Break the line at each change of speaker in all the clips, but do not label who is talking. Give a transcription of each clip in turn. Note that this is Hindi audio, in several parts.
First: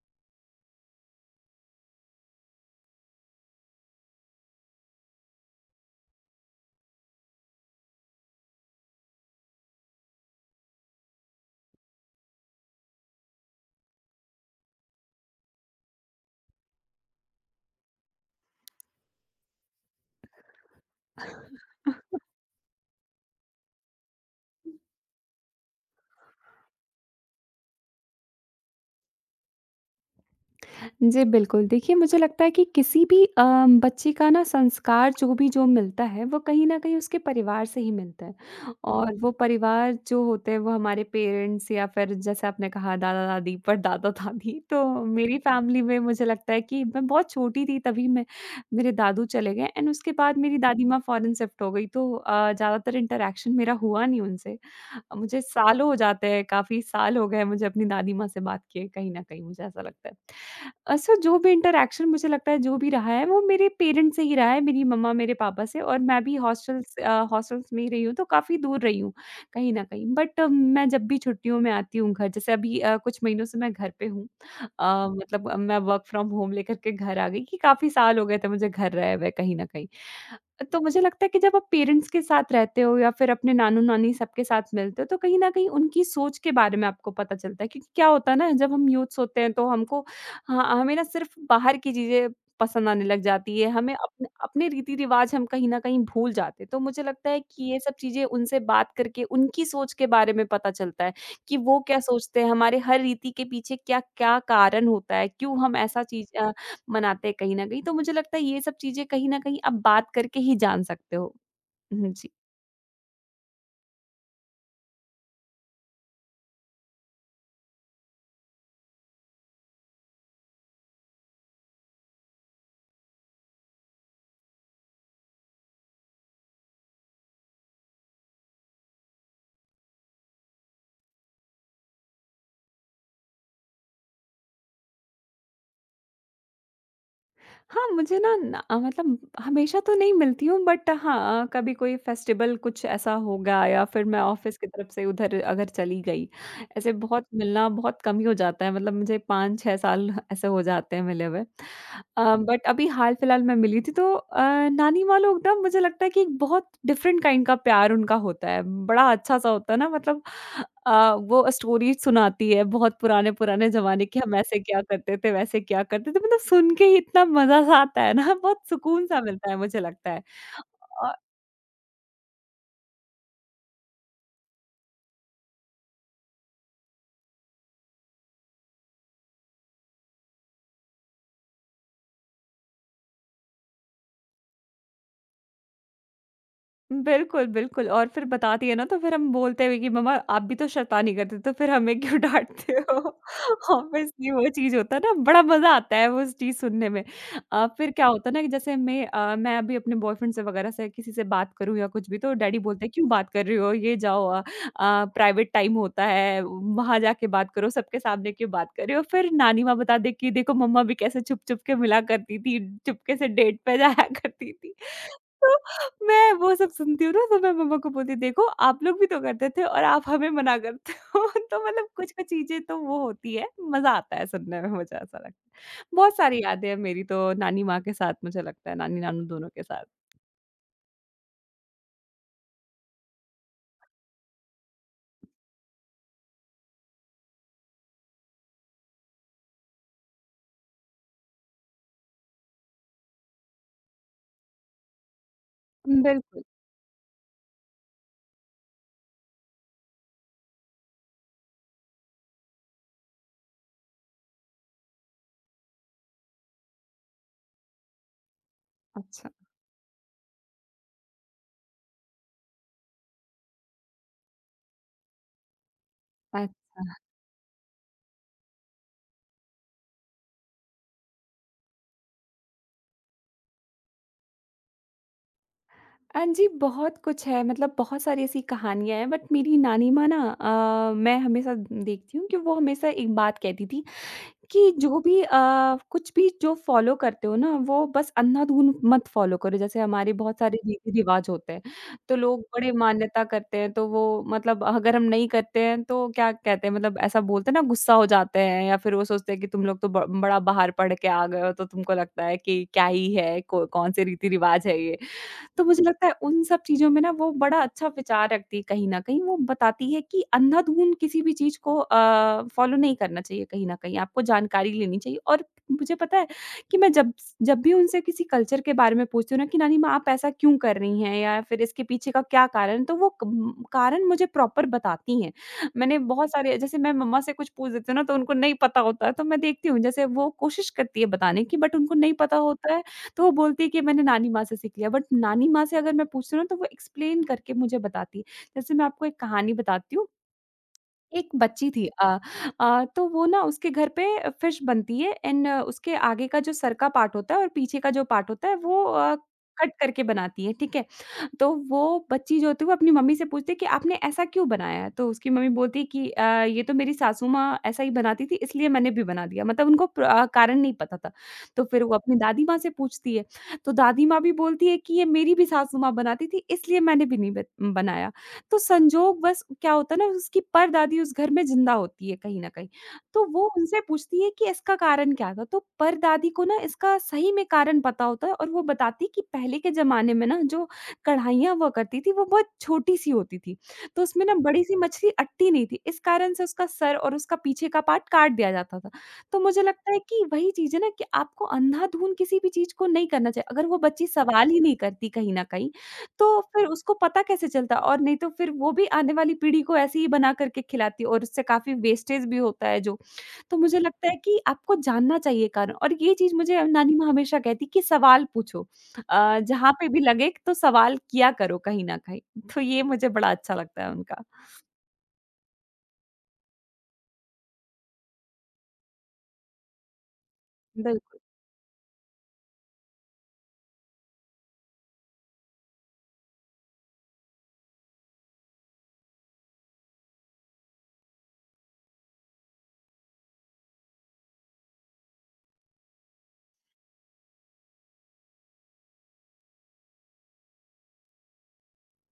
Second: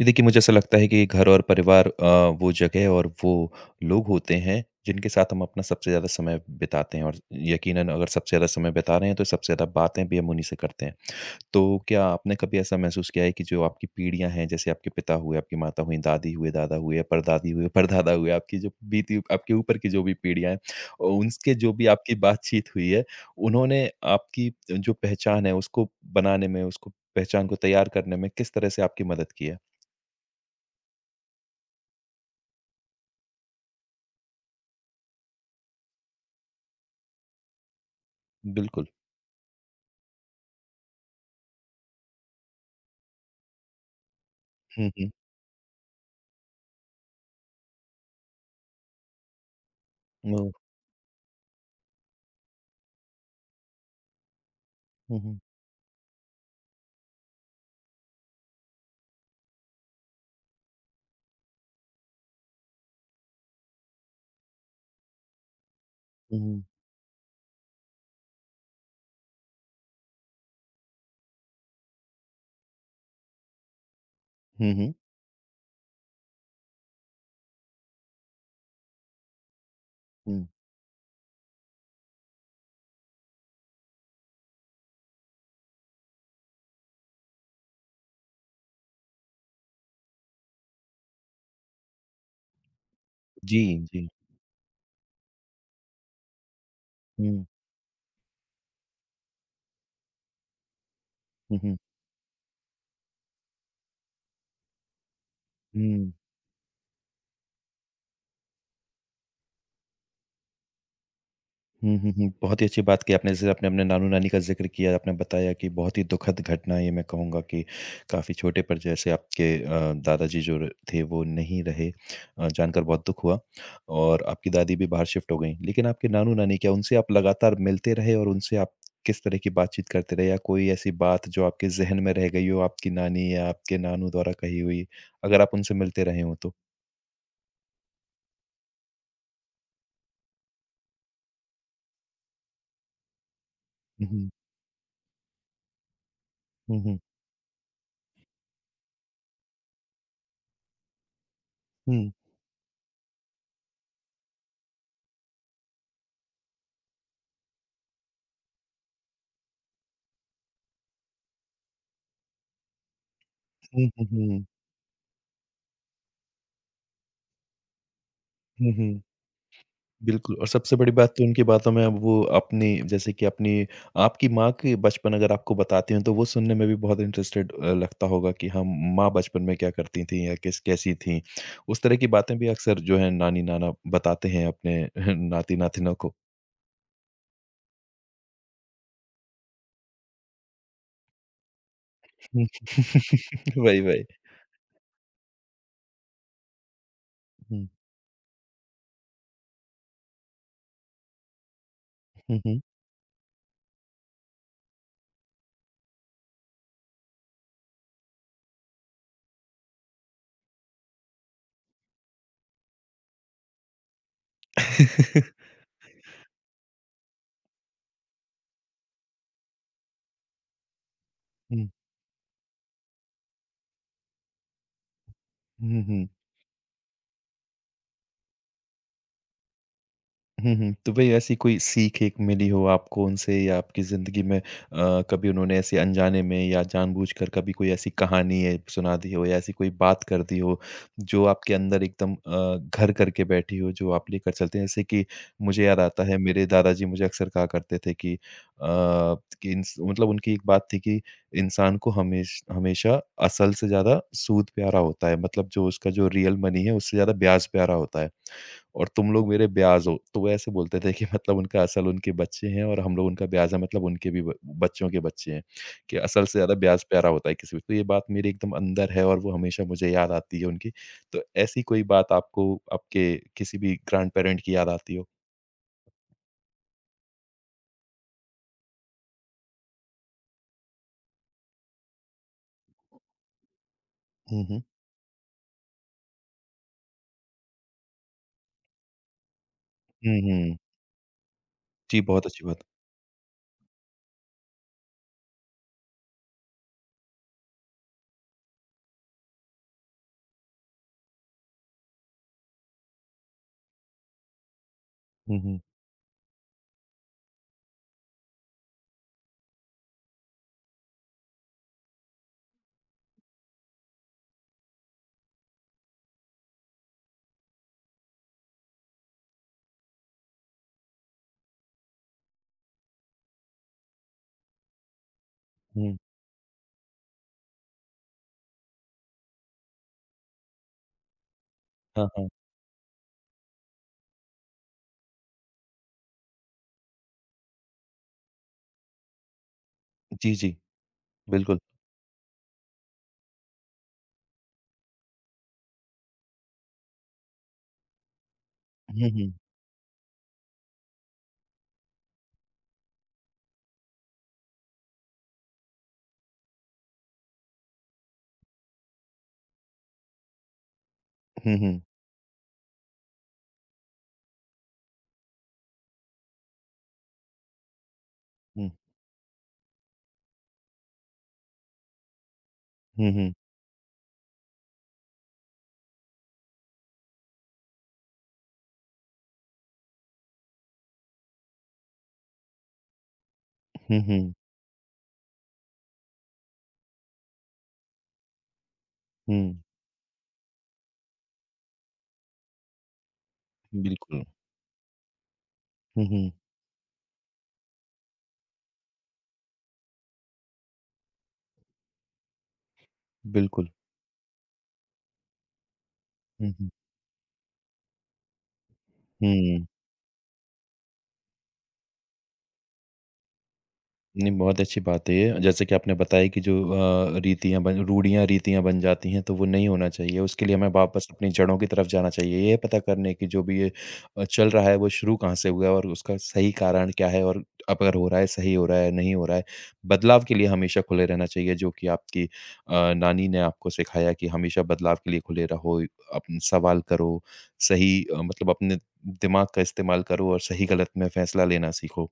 ये देखिए मुझे ऐसा लगता है कि घर और परिवार वो जगह और वो लोग होते हैं जिनके साथ हम अपना सबसे ज़्यादा समय बिताते हैं और यकीनन अगर सबसे ज़्यादा समय बिता रहे हैं तो सबसे ज़्यादा बातें भी हम उन्हीं से करते हैं। तो क्या आपने कभी ऐसा महसूस किया है कि जो आपकी पीढ़ियाँ हैं जैसे आपके पिता हुए, आपकी माता हुईं, दादी हुए, दादा हुए, परदादी हुए, परदादा हुए, आपकी जो बीती आपके ऊपर की जो भी पीढ़ियाँ हैं उनके जो भी आपकी बातचीत हुई है, उन्होंने आपकी जो पहचान है उसको बनाने में, उसको पहचान को तैयार करने में किस तरह से आपकी मदद की है?
जी, बिल्कुल। देखिए, मुझे लगता है कि किसी भी बच्चे का ना संस्कार जो भी जो मिलता है, वो कहीं न कहीं उसके परिवार से ही मिलता है।
बिल्कुल।
और वो परिवार जो होते हैं, वो हमारे पेरेंट्स या फिर जैसे आपने कहा दादा-दादी, परदादा-दादी।
हुँ,
तो
हुँ।
मेरी फैमिली में मुझे लगता है कि मैं बहुत छोटी थी तभी मैं मेरे दादू चले गए। एंड उसके बाद
ओह!
मेरी दादी माँ फ़ॉरेन शिफ्ट हो गई, तो ज़्यादातर इंटरैक्शन मेरा हुआ नहीं उनसे।
हुँ,
मुझे
हुँ।
सालों हो जाते हैं, काफ़ी साल हो गए मुझे अपनी दादी माँ से बात किए, कहीं न कहीं मुझे ऐसा लगता है। सो जो भी इंटरैक्शन मुझे लगता है जो भी रहा है वो मेरे पेरेंट्स से ही रहा है, मेरी मम्मा, मेरे पापा से। और मैं भी
हुँ, हुँ।
हॉस्टल्स में ही रही हूँ, तो काफ़ी दूर रही हूँ कहीं न कहीं। बट मैं जब भी छुट्टियों में आती हूँ घर, जैसे अभी कुछ महीनों से मैं घर पे हूँ।
हुँ, हुँ।
मतलब मैं वर्क फ्रॉम होम लेकर के घर आ गई कि काफ़ी साल हो गए थे मुझे घर रहे हुए कहीं न कहीं।
हुँ।
तो मुझे लगता है कि जब आप पेरेंट्स के साथ रहते हो या फिर अपने नानू-नानी सबके साथ मिलते हो, तो कहीं न कहीं उनकी सोच के बारे में आपको पता चलता है। क्योंकि क्या होता है ना, जब हम यूथ्स होते हैं तो हमको ह हमें ना सिर्फ़ बाहर की चीज़ें पसंद आने लग जाती
जी,
है, हमें
जी।
अपने अपने रीति-रिवाज़ हम कहीं न कहीं भूल जाते हैं। तो मुझे लगता है
हुँ।
कि ये सब चीज़ें उनसे बात करके उनकी सोच के बारे में पता चलता है, कि
हुँ, हुँ।
वो क्या सोचते हैं, हमारे हर रीति के पीछे क्या-क्या कारण होता है, क्यों हम ऐसा
हुँ।
चीज़ मनाते हैं कहीं न कहीं। तो मुझे लगता है ये सब चीज़ें कहीं न कहीं आप बात करके ही जान सकते हो।
हुँ, हुँ,
हुँ, जी।
हुँ। बहुत ही अच्छी बात की आपने। जैसे आपने अपने नानू-नानी का ज़िक्र किया, आपने बताया कि बहुत ही दुखद घटना है ये मैं कहूँगा कि काफ़ी छोटे पर जैसे आपके दादाजी जो र थे वो नहीं रहे। जानकर बहुत दुःख हुआ और आपकी दादी भी बाहर शिफ्ट हो गईं। लेकिन आपके नानू-नानी क्या उनसे आप लगातार मिलते रहे और उनसे आप किस तरह की बातचीत करते रहे या कोई ऐसी बात जो आपके ज़हन में रह गई हो आपकी नानी या आपके नानू द्वारा कही हुई? अगर आप उनसे मिलते रहे हों तो?
हाँ, मुझे ना न अ, मतलब हमेशा तो नहीं मिलती हूँ, बट हाँ, कभी कोई फेस्टिवल कुछ ऐसा होगा या फिर
हुँ,
मैं
हुँ।
ऑफ़िस की तरफ से उधर अगर चली गई,
हुँ,
ऐसे।
हुँ।
बहुत मिलना बहुत कम ही हो जाता है। मतलब मुझे 5-6 साल ऐसे हो जाते हैं मिले हुए।
हुँ।
बट अभी हाल-फिलहाल मैं मिली थी, तो नानी माँ लोग ना मुझे लगता है कि एक बहुत डिफरेंट काइंड का प्यार उनका होता है, बड़ा अच्छा-सा होता है ना, मतलब वो स्टोरी सुनाती है बहुत पुराने-पुराने
हुँ,
ज़माने
हुँ,
की। हम
हुँ।
ऐसे क्या करते थे, वैसे क्या करते थे, मतलब सुन के ही इतना मज़ा-सा आता है ना बहुत
हुँ, हुँ।
सुकून-सा मिलता है मुझे लगता है।
बिल्कुल और सबसे बड़ी बात तो उनकी बातों में अब वो अपनी जैसे कि अपनी आपकी माँ के बचपन अगर आपको बताती हैं तो वो सुनने में भी बहुत इंटरेस्टेड लगता होगा कि हम माँ बचपन में क्या करती थी या किस कैसी थी उस तरह की बातें भी अक्सर जो है नानी नाना बताते हैं अपने नाती नातिनों को।
बिल्कुल, बिल्कुल। और फिर बताती है ना तो फिर हम बोलते हुए कि मम्मा आप भी तो शैतानी करते, तो फिर हमें क्यों
हम्म,
डाँटते हो?
वही वही
ऑब्वियसली वो चीज़ होता है ना, बड़ा मज़ा आता है वो चीज़ सुनने में।
हम्म,
फिर क्या होता है ना कि जैसे मैं अभी अपने बॉयफ्रेंड से वगैरह से किसी से बात करूँ या कुछ भी, तो
हम्म,
डैडी
हम्म,
बोलते हैं क्यों बात कर रही हो? ये जाओ, प्राइवेट टाइम होता है, वहाँ जाके बात करो, सबके सामने क्यों बात कर रही हो? फिर नानी माँ बता दे कि देखो मम्मा भी कैसे छुप-छुप के मिला करती थी, चुपके से डेट पे जाया करती थी। तो मैं वो सब सुनती हूँ ना, तो मैं मम्मा को बोलती देखो आप लोग भी तो करते थे और आप हमें मना करते हो। तो
हम्म,
मतलब कुछ कुछ चीजें तो वो होती है, मजा आता है सुनने में। मुझे ऐसा लगता
हम्म,
है
हम्म,
बहुत सारी यादें हैं मेरी तो नानी माँ के साथ, मुझे लगता है नानी नानू दोनों के साथ।
हुँ, हुँ। तो भई ऐसी कोई सीख-एक मिली हो आपको उनसे या आपकी ज़िंदगी में कभी उन्होंने ऐसे अनजाने में या जानबूझकर कभी कोई ऐसी कहानी है सुना दी हो या ऐसी कोई बात कर दी हो, जो आपके अंदर एकदम घर करके बैठी हो, जो आप लेकर चलते हैं? जैसे कि मुझे याद आता है
बिल्कुल।
मेरे दादाजी मुझे अक्सर कहा करते थे कि कि इंस मतलब उनकी एक बात थी कि इंसान को हमेशा असल से ज़्यादा सूद प्यारा होता है। मतलब जो उसका जो रियल मनी है उससे ज़्यादा ब्याज प्यारा होता है। और तुम लोग
अच्छा।
मेरे ब्याज़ हो। तो वो ऐसे बोलते थे कि मतलब उनका असल उनके बच्चे हैं और हम लोग उनका ब्याज़ है मतलब उनके भी ब बच्चों के बच्चे हैं, कि असल से
अ,
ज़्यादा ब्याज़ प्यारा होता है किसी भी तो ये बात मेरे एकदम अंदर है और वो हमेशा मुझे याद आती है उनकी। तो ऐसी कोई बात आपको आपके किसी भी ग्रैंड पेरेंट की याद आती हो?
हाँ जी, बहुत कुछ है, मतलब बहुत सारी ऐसी कहानियाँ हैं। बट मेरी नानी माँ ना मैं हमेशा देखती हूँ कि वो हमेशा एक बात कहती थी
हुँ, हुँ।
कि जो भी कुछ भी जो फ़ॉलो करते हो ना, वो बस अंधाधुन मत फ़ॉलो करो। जैसे हमारे
हुँ,
बहुत
हुँ।
सारे रीति-रिवाज होते हैं,
जी,
तो
बहुत
लोग
अच्छी बात।
बड़े मान्यता करते हैं। तो वो मतलब अगर हम नहीं करते हैं, तो क्या कहते हैं, मतलब ऐसा बोलते हैं ना, गुस्सा हो जाते हैं या फिर वो सोचते हैं कि तुम लोग तो ब बड़ा बाहर पढ़ के आ गए हो, तो तुमको लगता है कि क्या ही है, को कौन से रीति-रिवाज है ये।
हुँ, हुँ,
तो मुझे लगता है उन सब चीज़ों में ना वो बड़ा अच्छा विचार रखती है कहीं न कहीं। वो बताती है कि अंधाधुंध किसी भी चीज़ को फ़ॉलो नहीं करना चाहिए कहीं न कहीं, आपको जानकारी लेनी चाहिए। और मुझे पता है कि मैं जब भी उनसे किसी कल्चर के बारे में पूछती हूँ ना कि नानी माँ आप ऐसा क्यों कर रही हैं या फिर इसके पीछे का क्या कारण है, तो वो कम कारण मुझे प्रॉपर बताती हैं।
हुँ।
मैंने बहुत सारे, जैसे मैं मम्मा से कुछ पूछ देती हूँ ना तो उनको नहीं पता होता है, तो मैं देखती हूँ जैसे वो कोशिश करती है बताने की, बट उनको
हाँ,
नहीं
हाँ।
पता होता है। तो वो बोलती है कि मैंने नानी माँ से सीख लिया, बट नानी माँ से अगर मैं पूछती हूँ ना, तो वो एक्सप्लेन करके मुझे बताती है। जैसे मैं आपको एक कहानी बताती हूँ,
जी, जी,
एक
बिल्कुल।
बच्ची थी तो वो ना उसके घर पे फिश बनती है। एंड उसके आगे का जो सर का पार्ट होता है और पीछे का जो पार्ट होता है, वो
हुँ, हुँ।
कट करके बनाती है, ठीक है? तो वो बच्ची जो होती है वो अपनी मम्मी से पूछती है कि आपने ऐसा क्यों बनाया है? तो उसकी मम्मी बोलती है कि ये तो मेरी सासू माँ ऐसा ही बनाती थी, इसलिए मैंने भी बना दिया। मतलब उनको कारण नहीं पता था।
हुँ,
तो
हुँ।
फिर वो अपनी दादी माँ से पूछती है, तो दादी माँ भी बोलती है कि ये मेरी भी सासू माँ बनाती थी, इसलिए मैंने भी नहीं बत बनाया। तो
हुँ,
संजोगवश क्या होता है ना, उसकी परदादी उस घर में ज़िंदा होती है कहीं न कहीं।
हुँ,
तो
हुँ।
वो उनसे पूछती है कि इसका कारण क्या था? तो परदादी को ना इसका सही में कारण पता होता है, और वो बताती है कि पहले के ज़माने में ना जो कढ़ाइयाँ हुआ करती थी, वो बहुत छोटी-सी होती थी,
हुँ,
तो उसमें
हुँ।
ना बड़ी-सी मछली अटती नहीं थी। इस कारण से उसका सर और उसका पीछे का पार्ट काट दिया जाता था। तो
हुँ,
मुझे लगता है कि वही चीज़ है ना कि आपको अंधाधुंध किसी भी चीज़ को नहीं करना चाहिए। अगर वो बच्ची
बिल्कुल।
सवाल ही नहीं करती कहीं न कहीं,
हुँ, हुँ,
तो फिर उसको पता कैसे चलता? और नहीं तो फिर वो भी आने वाली पीढ़ी को ऐसे ही बना करके खिलाती, और उससे काफ़ी वेस्टेज भी होता है जो। तो
बिल्कुल।
मुझे लगता है कि आपको जानना चाहिए कारण। और ये चीज़
हुँ,
मुझे
हुँ।
नानी माँ हमेशा कहती कि सवाल पूछो।
हुँ।
जहाँ पे भी लगे तो सवाल किया करो कहीं न कहीं। तो ये मुझे बड़ा अच्छा लगता है उनका।
नहीं, बहुत अच्छी बात है ये। जैसे कि आपने बताया कि जो रीतियाँ बन रूढ़ियाँ, रीतियाँ बन जाती हैं, तो वो नहीं होना चाहिए। उसके लिए हमें वापस
बिल्कुल।
अपनी जड़ों की तरफ जाना चाहिए। ये पता करने की जो भी ये चल रहा है, वो शुरू कहाँ से हुआ है और उसका सही कारण क्या है और अगर हो रहा है, सही हो रहा है, नहीं हो रहा है। बदलाव के लिए हमेशा खुले रहना चाहिए, जो कि आपकी नानी ने आपको सिखाया कि हमेशा बदलाव के लिए खुले रहो, अपन सवाल करो, सही मतलब अपने दिमाग का इस्तेमाल करो और सही-गलत में फैसला लेना सीखो।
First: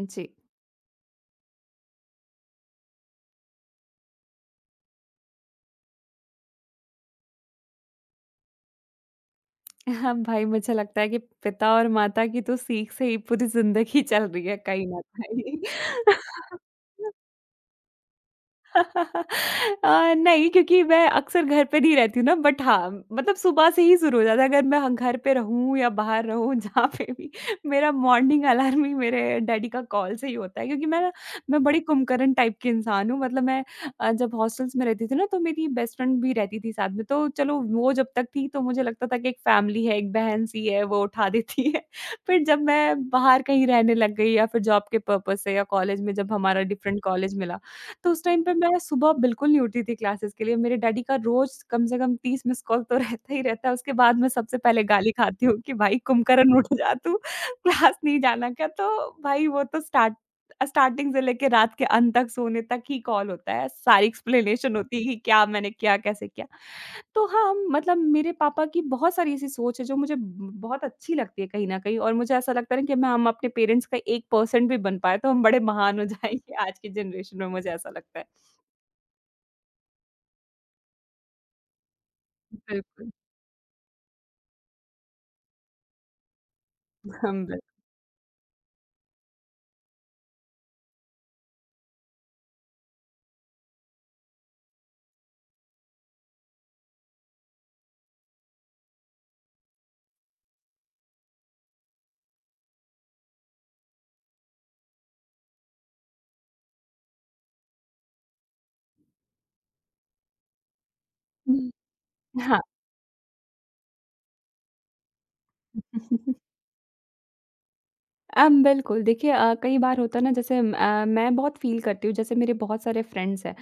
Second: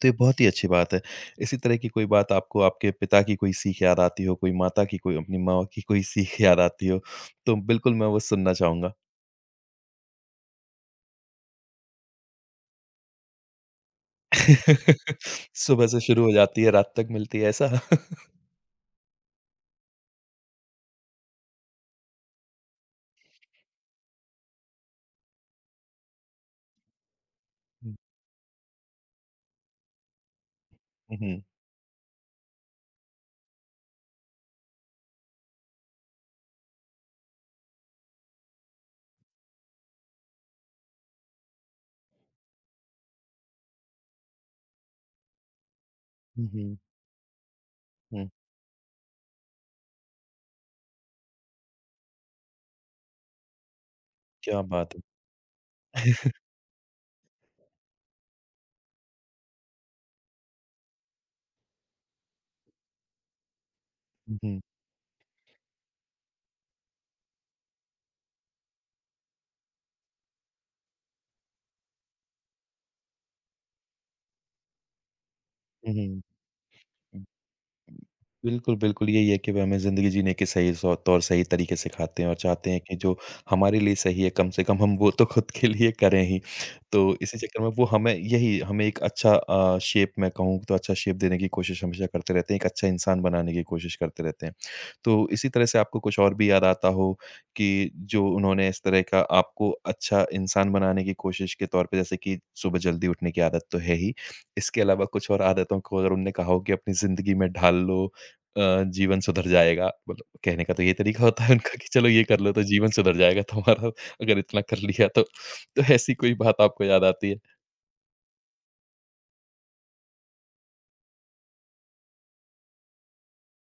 तो ये बहुत ही अच्छी बात है। इसी तरह की कोई बात आपको आपके पिता की कोई सीख याद आती हो, कोई माता की, कोई अपनी माँ की कोई सीख याद आती हो, तो बिल्कुल मैं वो सुनना चाहूँगा।
हाँ भाई, मुझे लगता है कि पिता और माता की तो सीख से ही पूरी ज़िंदगी चल रही है कहीं न कहीं।
सुबह से शुरू हो जाती है, रात तक मिलती है ऐसा?
नहीं, क्योंकि मैं अक्सर घर पे नहीं रहती हूँ ना, बट हाँ, मतलब सुबह से ही शुरू हो जाता है, अगर मैं ह घर पे रहूँ या बाहर रहूँ जहाँ पे भी। मेरा
हुँ,
मॉर्निंग अलार्म ही मेरे डैडी का कॉल से ही होता है, क्योंकि
हुँ,
मैं बड़ी कुम्भकर्ण टाइप की इंसान हूँ। मतलब जब हॉस्टल्स में रहती थी ना, तो मेरी बेस्ट फ्रेंड भी रहती थी साथ में, तो चलो वो जब तक थी तो मुझे लगता था कि एक फैमिली है, एक बहन-सी है वो उठा देती है। फिर जब मैं बाहर कहीं रहने लग गई या फिर जॉब के पर्पज़ से या कॉलेज में जब
हुँ,
हमारा
हुँ,
डिफरेंट कॉलेज मिला, तो उस
हुँ,
टाइम पे मैं सुबह बिल्कुल नहीं उठती थी क्लासेस के लिए। मेरे डैडी का रोज़ कम से कम 30 मिस्ड कॉल तो रहता ही रहता है। उसके बाद मैं सबसे
क्या
पहले
बात है।
गाली खाती हूँ कि भाई कुम्भकर्ण उठ जा तू, क्लास नहीं जाना क्या? तो भाई वो तो स्टार्टिंग से लेके रात के अंत तक सोने तक ही कॉल होता है। सारी
हुँ,
एक्सप्लेनेशन होती है कि क्या मैंने किया, कैसे किया। तो हाँ, मतलब मेरे पापा की बहुत सारी ऐसी सोच है जो मुझे ब बहुत अच्छी लगती है कहीं न कहीं। और मुझे ऐसा लगता है ना कि मैं हम अपने पेरेंट्स का 1% भी बन पाएँ तो हम बड़े
हुँ,
महान हो
हुँ,
जाएँगे आज की
हुँ।
जनरेशन में, मुझे ऐसा लगता है।
बिल्कुल, बिल्कुल, यही है कि वे हमें ज़िंदगी जीने के सही सौ तौर सही तरीके सिखाते हैं और चाहते हैं कि
बिल्कुल।
जो हमारे लिए सही है, कम से कम हम वो तो खुद के लिए करें ही। तो इसी
हम बिल
चक्कर में वो हमें एक अच्छा शेप मैं कहूँ तो अच्छा शेप देने की कोशिश हमेशा करते रहते हैं, एक अच्छा इंसान बनाने की कोशिश करते रहते हैं। तो इसी तरह से आपको कुछ और भी याद आता हो कि जो उन्होंने इस तरह का आपको अच्छा इंसान बनाने की कोशिश के तौर पे जैसे कि सुबह जल्दी उठने की आदत तो है ही। इसके अलावा कुछ और आदतों को अगर उनने कहा हो कि अपनी ज़िंदगी में ढाल लो अ, जीवन सुधर जाएगा। मतलब कहने का तो ये तरीका होता है उनका कि चलो ये कर लो
हाँ।
तो जीवन सुधर जाएगा तुम्हारा अगर इतना कर लिया तो। तो ऐसी कोई बात आपको याद आती है?
बिल्कुल देखिए, कई बार होता है ना, जैसे मैं बहुत फ़ील करती हूँ। जैसे मेरे बहुत सारे फ्रेंड्स हैं,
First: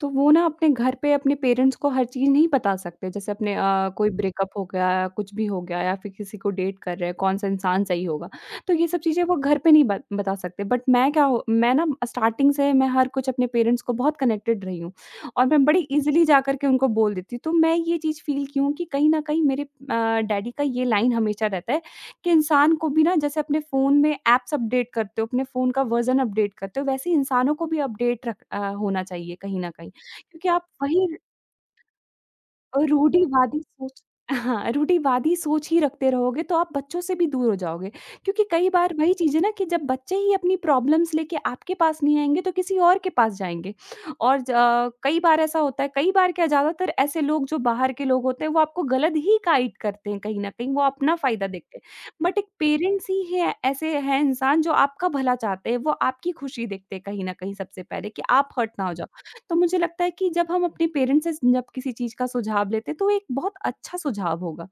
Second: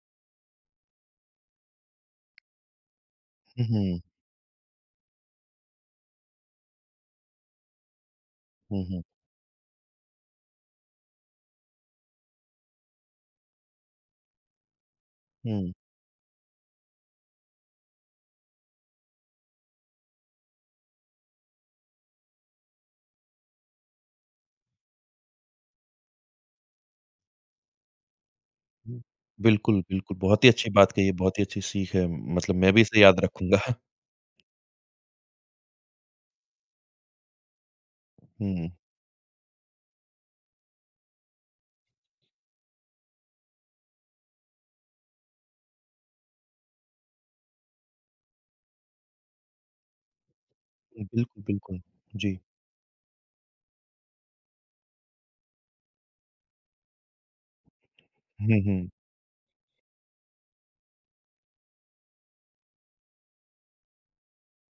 तो वो ना अपने घर पे अपने पेरेंट्स को हर चीज़ नहीं बता सकते। जैसे अपने
हुँ, हुँ।
कोई ब्रेकअप हो गया, कुछ भी हो गया या फिर किसी को डेट कर रहे हैं, कौन-सा इंसान सही होगा, तो
हुँ,
ये सब
हुँ।
चीज़ें वो घर पे नहीं बत बता सकते। बट मैं क्या हो मैं ना स्टार्टिंग से मैं हर कुछ अपने पेरेंट्स को बहुत कनेक्टेड रही हूँ और मैं
हुँ,
बड़ी ईज़िली जाकर के उनको बोल देती हूँ। तो मैं ये चीज़ फ़ील की हूँ कि कहीं न कहीं मेरे डैडी का ये लाइन हमेशा रहता है कि इंसान को भी ना जैसे अपने फ़ोन में ऐप्स अपडेट करते हो, अपने फ़ोन का वर्ज़न अपडेट करते हो, वैसे ही इंसानों को भी
हुँ।
होना चाहिए कहीं न
बिल्कुल,
कहीं।
बिल्कुल। बहुत
क्योंकि
ही
आप
अच्छी बात
वही
कही है, बहुत ही अच्छी सीख है। मतलब मैं भी
और
इसे याद रखूँगा।
रूढ़िवादी सोच। हाँ, रूढ़िवादी सोच ही रखते रहोगे तो आप बच्चों से भी दूर हो जाओगे। क्योंकि कई
हुँ।
बार वही चीज़ है ना कि जब बच्चे ही अपनी प्रॉब्लम्स लेके आपके पास नहीं आएँगे तो किसी और के पास जाएँगे। और कई बार ऐसा होता है, कई बार क्या ज़्यादातर ऐसे लोग जो बाहर के लोग होते हैं वो आपको गलत ही गाइड करते हैं कहीं न कहीं, वो अपना
बिल्कुल,
फ़ायदा देखते
बिल्कुल।
हैं।
जी।
बट एक पेरेंट्स ही है ऐसे हैं इंसान जो आपका भला चाहते हैं, वो आपकी खुशी देखते हैं कहीं न कहीं सबसे पहले कि आप
हुँ,
हर्ट ना
हुँ।
हो जाओ। तो मुझे लगता है कि जब हम अपने पेरेंट्स से जब किसी चीज़ का सुझाव लेते हैं तो एक बहुत अच्छा सुझाव होगा।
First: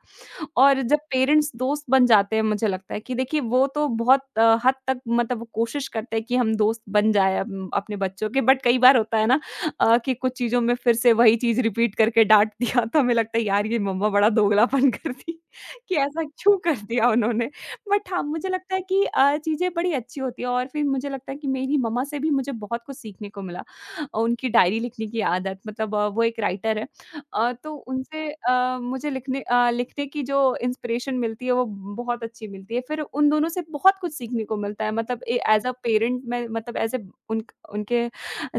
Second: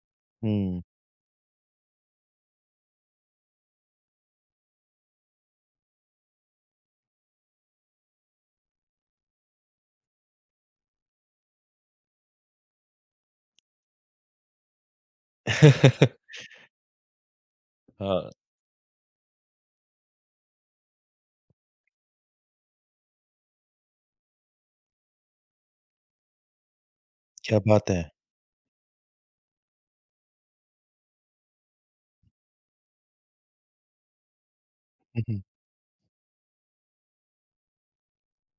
और
हुँ।
जब पेरेंट्स दोस्त बन जाते हैं, मुझे लगता है कि देखिए वो तो बहुत हद तक मतलब वो कोशिश करते हैं कि हम दोस्त बन जाए अपने बच्चों के। बट कई बार होता है ना कि कुछ चीज़ों में फिर से वही चीज़ रिपीट करके डाँट दिया तो हमें लगता है यार ये मम्मा बड़ा दोगलापन करती कि ऐसा क्यों कर दिया उन्होंने। बट हाँ,
हाँ,
मुझे लगता है कि चीज़ें बड़ी अच्छी होती है और फिर मुझे लगता है कि मेरी मम्मा से भी मुझे बहुत कुछ सीखने को मिला। उनकी डायरी लिखने की आदत, मतलब वो एक राइटर है
क्या
तो
बात है।
उनसे मुझे लिखने की जो इंस्पिरेशन मिलती है वो बहुत अच्छी मिलती है। फिर उन दोनों से बहुत कुछ सीखने को मिलता है। मतलब
हुँ,
ए
हुँ।
एज़ अ पेरेंट, मैं मतलब एज़ अ उन उनके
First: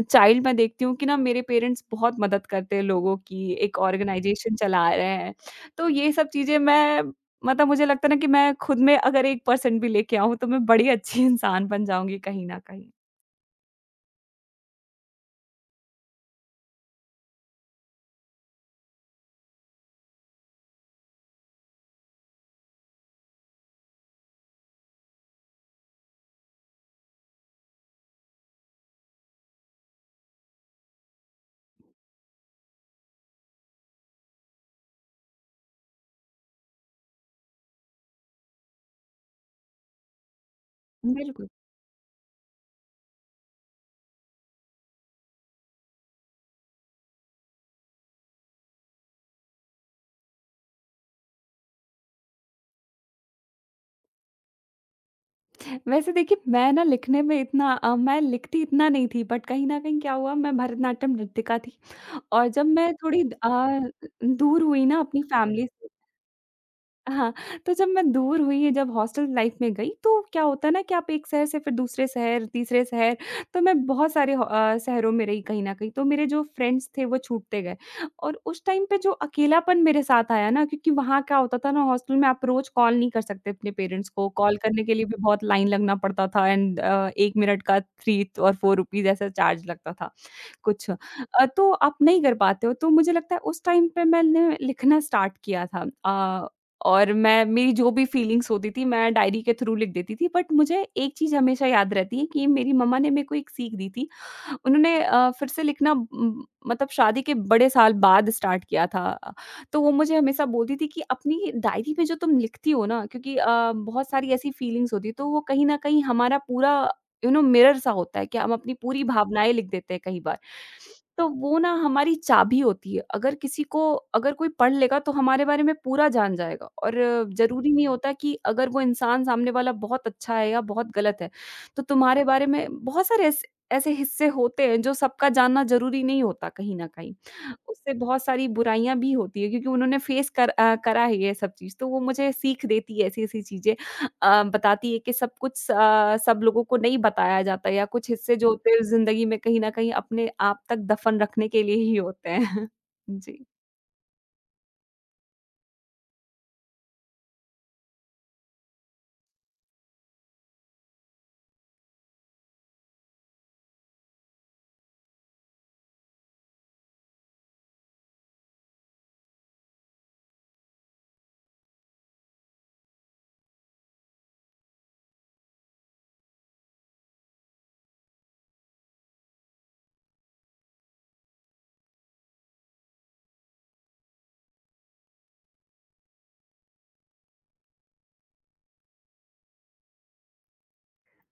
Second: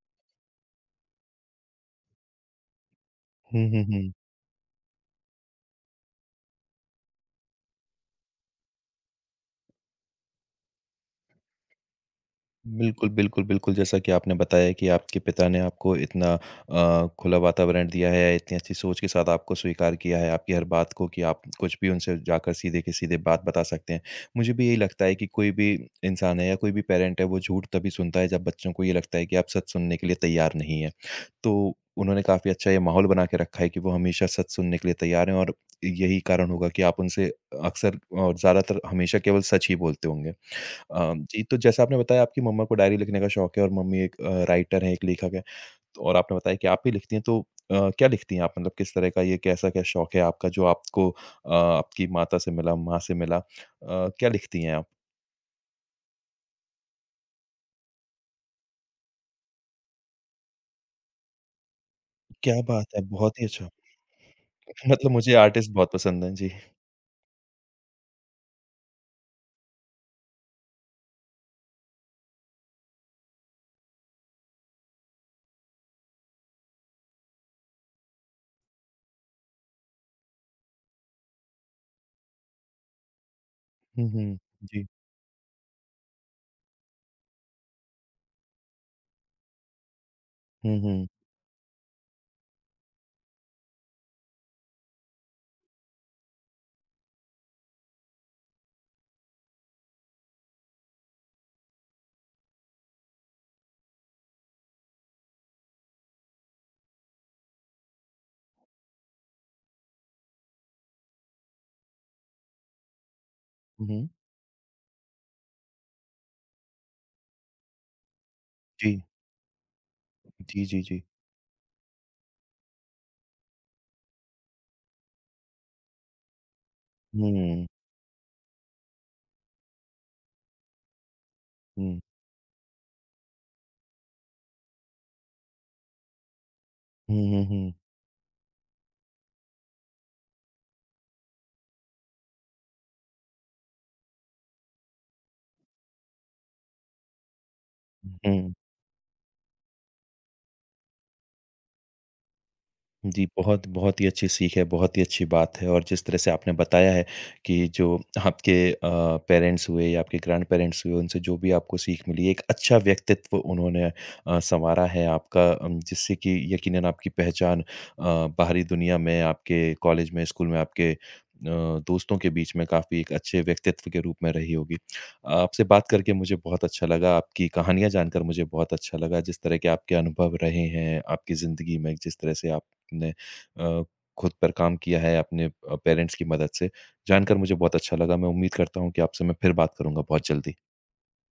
चाइल्ड मैं देखती हूँ कि ना मेरे पेरेंट्स बहुत मदद करते हैं लोगों की,
हुँ,
एक
हुँ, हुँ।
ऑर्गनाइज़ेशन चला रहे हैं। तो ये सब चीज़ें मैं मतलब मुझे लगता है ना कि मैं खुद में अगर 1% भी लेके आऊँ तो मैं बड़ी अच्छी इंसान बन जाऊँगी कहीं न कहीं।
बिल्कुल, बिल्कुल, बिल्कुल। जैसा कि आपने बताया कि आपके पिता ने आपको इतना खुला वातावरण दिया है, इतनी अच्छी सोच के साथ आपको स्वीकार किया है, आपकी हर बात को कि आप कुछ भी उनसे जाकर सीधे के सीधे बात बता सकते हैं। मुझे भी यही लगता है कि कोई भी इंसान है या कोई भी पेरेंट है, वो झूठ तभी सुनता है जब बच्चों को ये लगता है कि आप सच सुनने के लिए तैयार नहीं हैं। तो उन्होंने काफ़ी अच्छा ये माहौल बना के रखा है कि वो हमेशा सच सुनने के लिए तैयार हैं और यही कारण होगा कि आप उनसे अक्सर और ज़्यादातर हमेशा केवल सच ही बोलते होंगे। जी,
बिल्कुल।
तो जैसा आपने बताया आपकी मम्मा को डायरी लिखने का शौक है और मम्मी एक राइटर हैं, एक लेखक हैं और आपने बताया कि आप भी लिखती हैं तो क्या लिखती हैं आप? मतलब किस तरह का ये कैसा क्या शौक है आपका जो आपको आपकी माता से मिला, माँ से मिला? क्या लिखती हैं आप?
वैसे देखिए मैं ना लिखने में मैं लिखती इतना नहीं थी। बट कहीं न कहीं क्या हुआ, मैं भरतनाट्यम नृत्यिका थी और
क्या
जब
बात
मैं
है!
थोड़ी
बहुत ही अच्छा।
दूर हुई ना
मतलब
अपनी
मुझे
फैमिली
आर्टिस्ट
से।
बहुत पसंद हैं। जी।
हाँ, तो जब मैं दूर हुई, जब हॉस्टल लाइफ़ में गई, तो क्या होता है ना कि आप एक शहर से फिर दूसरे शहर, तीसरे शहर, तो मैं बहुत सारे शहरों में रही कहीं न कहीं। तो मेरे जो फ्रेंड्स थे, वो छूटते गए। और उस टाइम पे जो अकेलापन मेरे साथ आया ना, क्योंकि वहाँ क्या होता था ना, हॉस्टल में आप रोज़ कॉल नहीं कर सकते अपने पेरेंट्स
हुँ,
को,
हुँ।
कॉल करने
जी।
के लिए भी बहुत लाइन लगना पड़ता था। एंड 1 मिनट का 3 और ₹4 ऐसा चार्ज लगता था।
हुँ, हुँ।
तो आप नहीं कर पाते हो। तो मुझे लगता है उस टाइम पे मैंने लिखना स्टार्ट किया था। और मैं, मेरी जो भी फीलिंग्स होती थी मैं डायरी के थ्रू लिख देती थी। बट मुझे एक चीज़ हमेशा याद रहती है कि मेरी मम्मा ने मेरे को एक सीख दी थी। उन्होंने फिर से लिखना मतलब शादी के बड़े साल बाद स्टार्ट किया था। तो वो मुझे हमेशा बोलती थी कि अपनी डायरी में जो तुम लिखती हो ना, क्योंकि
हुँ, हुँ।
बहुत सारी ऐसी फीलिंग्स होती हैं, तो वो कहीं न कहीं हमारा पूरा यू नो मिरर सा होता है कि हम अपनी
जी।
पूरी भावनाएँ लिख देते हैं कई बार।
जी, जी, जी।
तो वो ना हमारी चाबी होती है। अगर किसी को अगर कोई पढ़ लेगा तो हमारे बारे में पूरा जान जाएगा। और
हुँ।
ज़रूरी नहीं होता कि अगर वो इंसान सामने वाला बहुत अच्छा है या बहुत गलत है, तो
हुँ।
तुम्हारे बारे में बहुत सारे ऐसे ऐसे हिस्से होते हैं जो सबका जानना ज़रूरी नहीं होता कहीं न कहीं।
हुँ, हुँ, हुँ।
उससे बहुत सारी बुराइयाँ भी होती हैं, क्योंकि उन्होंने फेस करा है ये सब चीज़। तो वो मुझे सीख देती है ऐसी-ऐसी चीज़ें, बताती है कि सब लोगों को नहीं बताया जाता, या कुछ हिस्से जो
हुँ।
होते हैं ज़िंदगी में कहीं न कहीं अपने आप तक दफ़न रखने के लिए ही होते हैं।
जी,
जी।
बहुत बहुत ही अच्छी सीख है, बहुत ही अच्छी बात है और जिस तरह से आपने बताया है कि जो आपके पेरेंट्स हुए या आपके ग्रैंड-पेरेंट्स हुए, उनसे जो भी आपको सीख मिली, एक अच्छा व्यक्तित्व उन्होंने सँवारा है आपका जिससे कि यकीनन आपकी पहचान बाहरी दुनिया में, आपके कॉलेज में, स्कूल में, आपके दोस्तों के बीच में काफ़ी एक अच्छे व्यक्तित्व के रूप में रही होगी। आपसे बात करके मुझे बहुत अच्छा लगा, आपकी कहानियाँ जानकर मुझे बहुत अच्छा लगा, जिस तरह के आपके अनुभव रहे हैं आपकी ज़िंदगी में, जिस तरह से आप आपने अ, खुद पर काम किया है अपने पेरेंट्स की मदद से। जानकर मुझे बहुत अच्छा लगा। मैं उम्मीद करता हूँ कि आपसे मैं फिर बात करूँगा बहुत जल्दी।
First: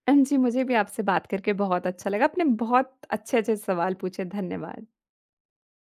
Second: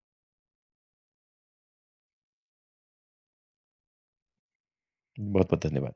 जी, मुझे भी आपसे बात करके बहुत अच्छा लगा। आपने बहुत अच्छे-अच्छे सवाल पूछे, धन्यवाद।
बहुत-बहुत धन्यवाद।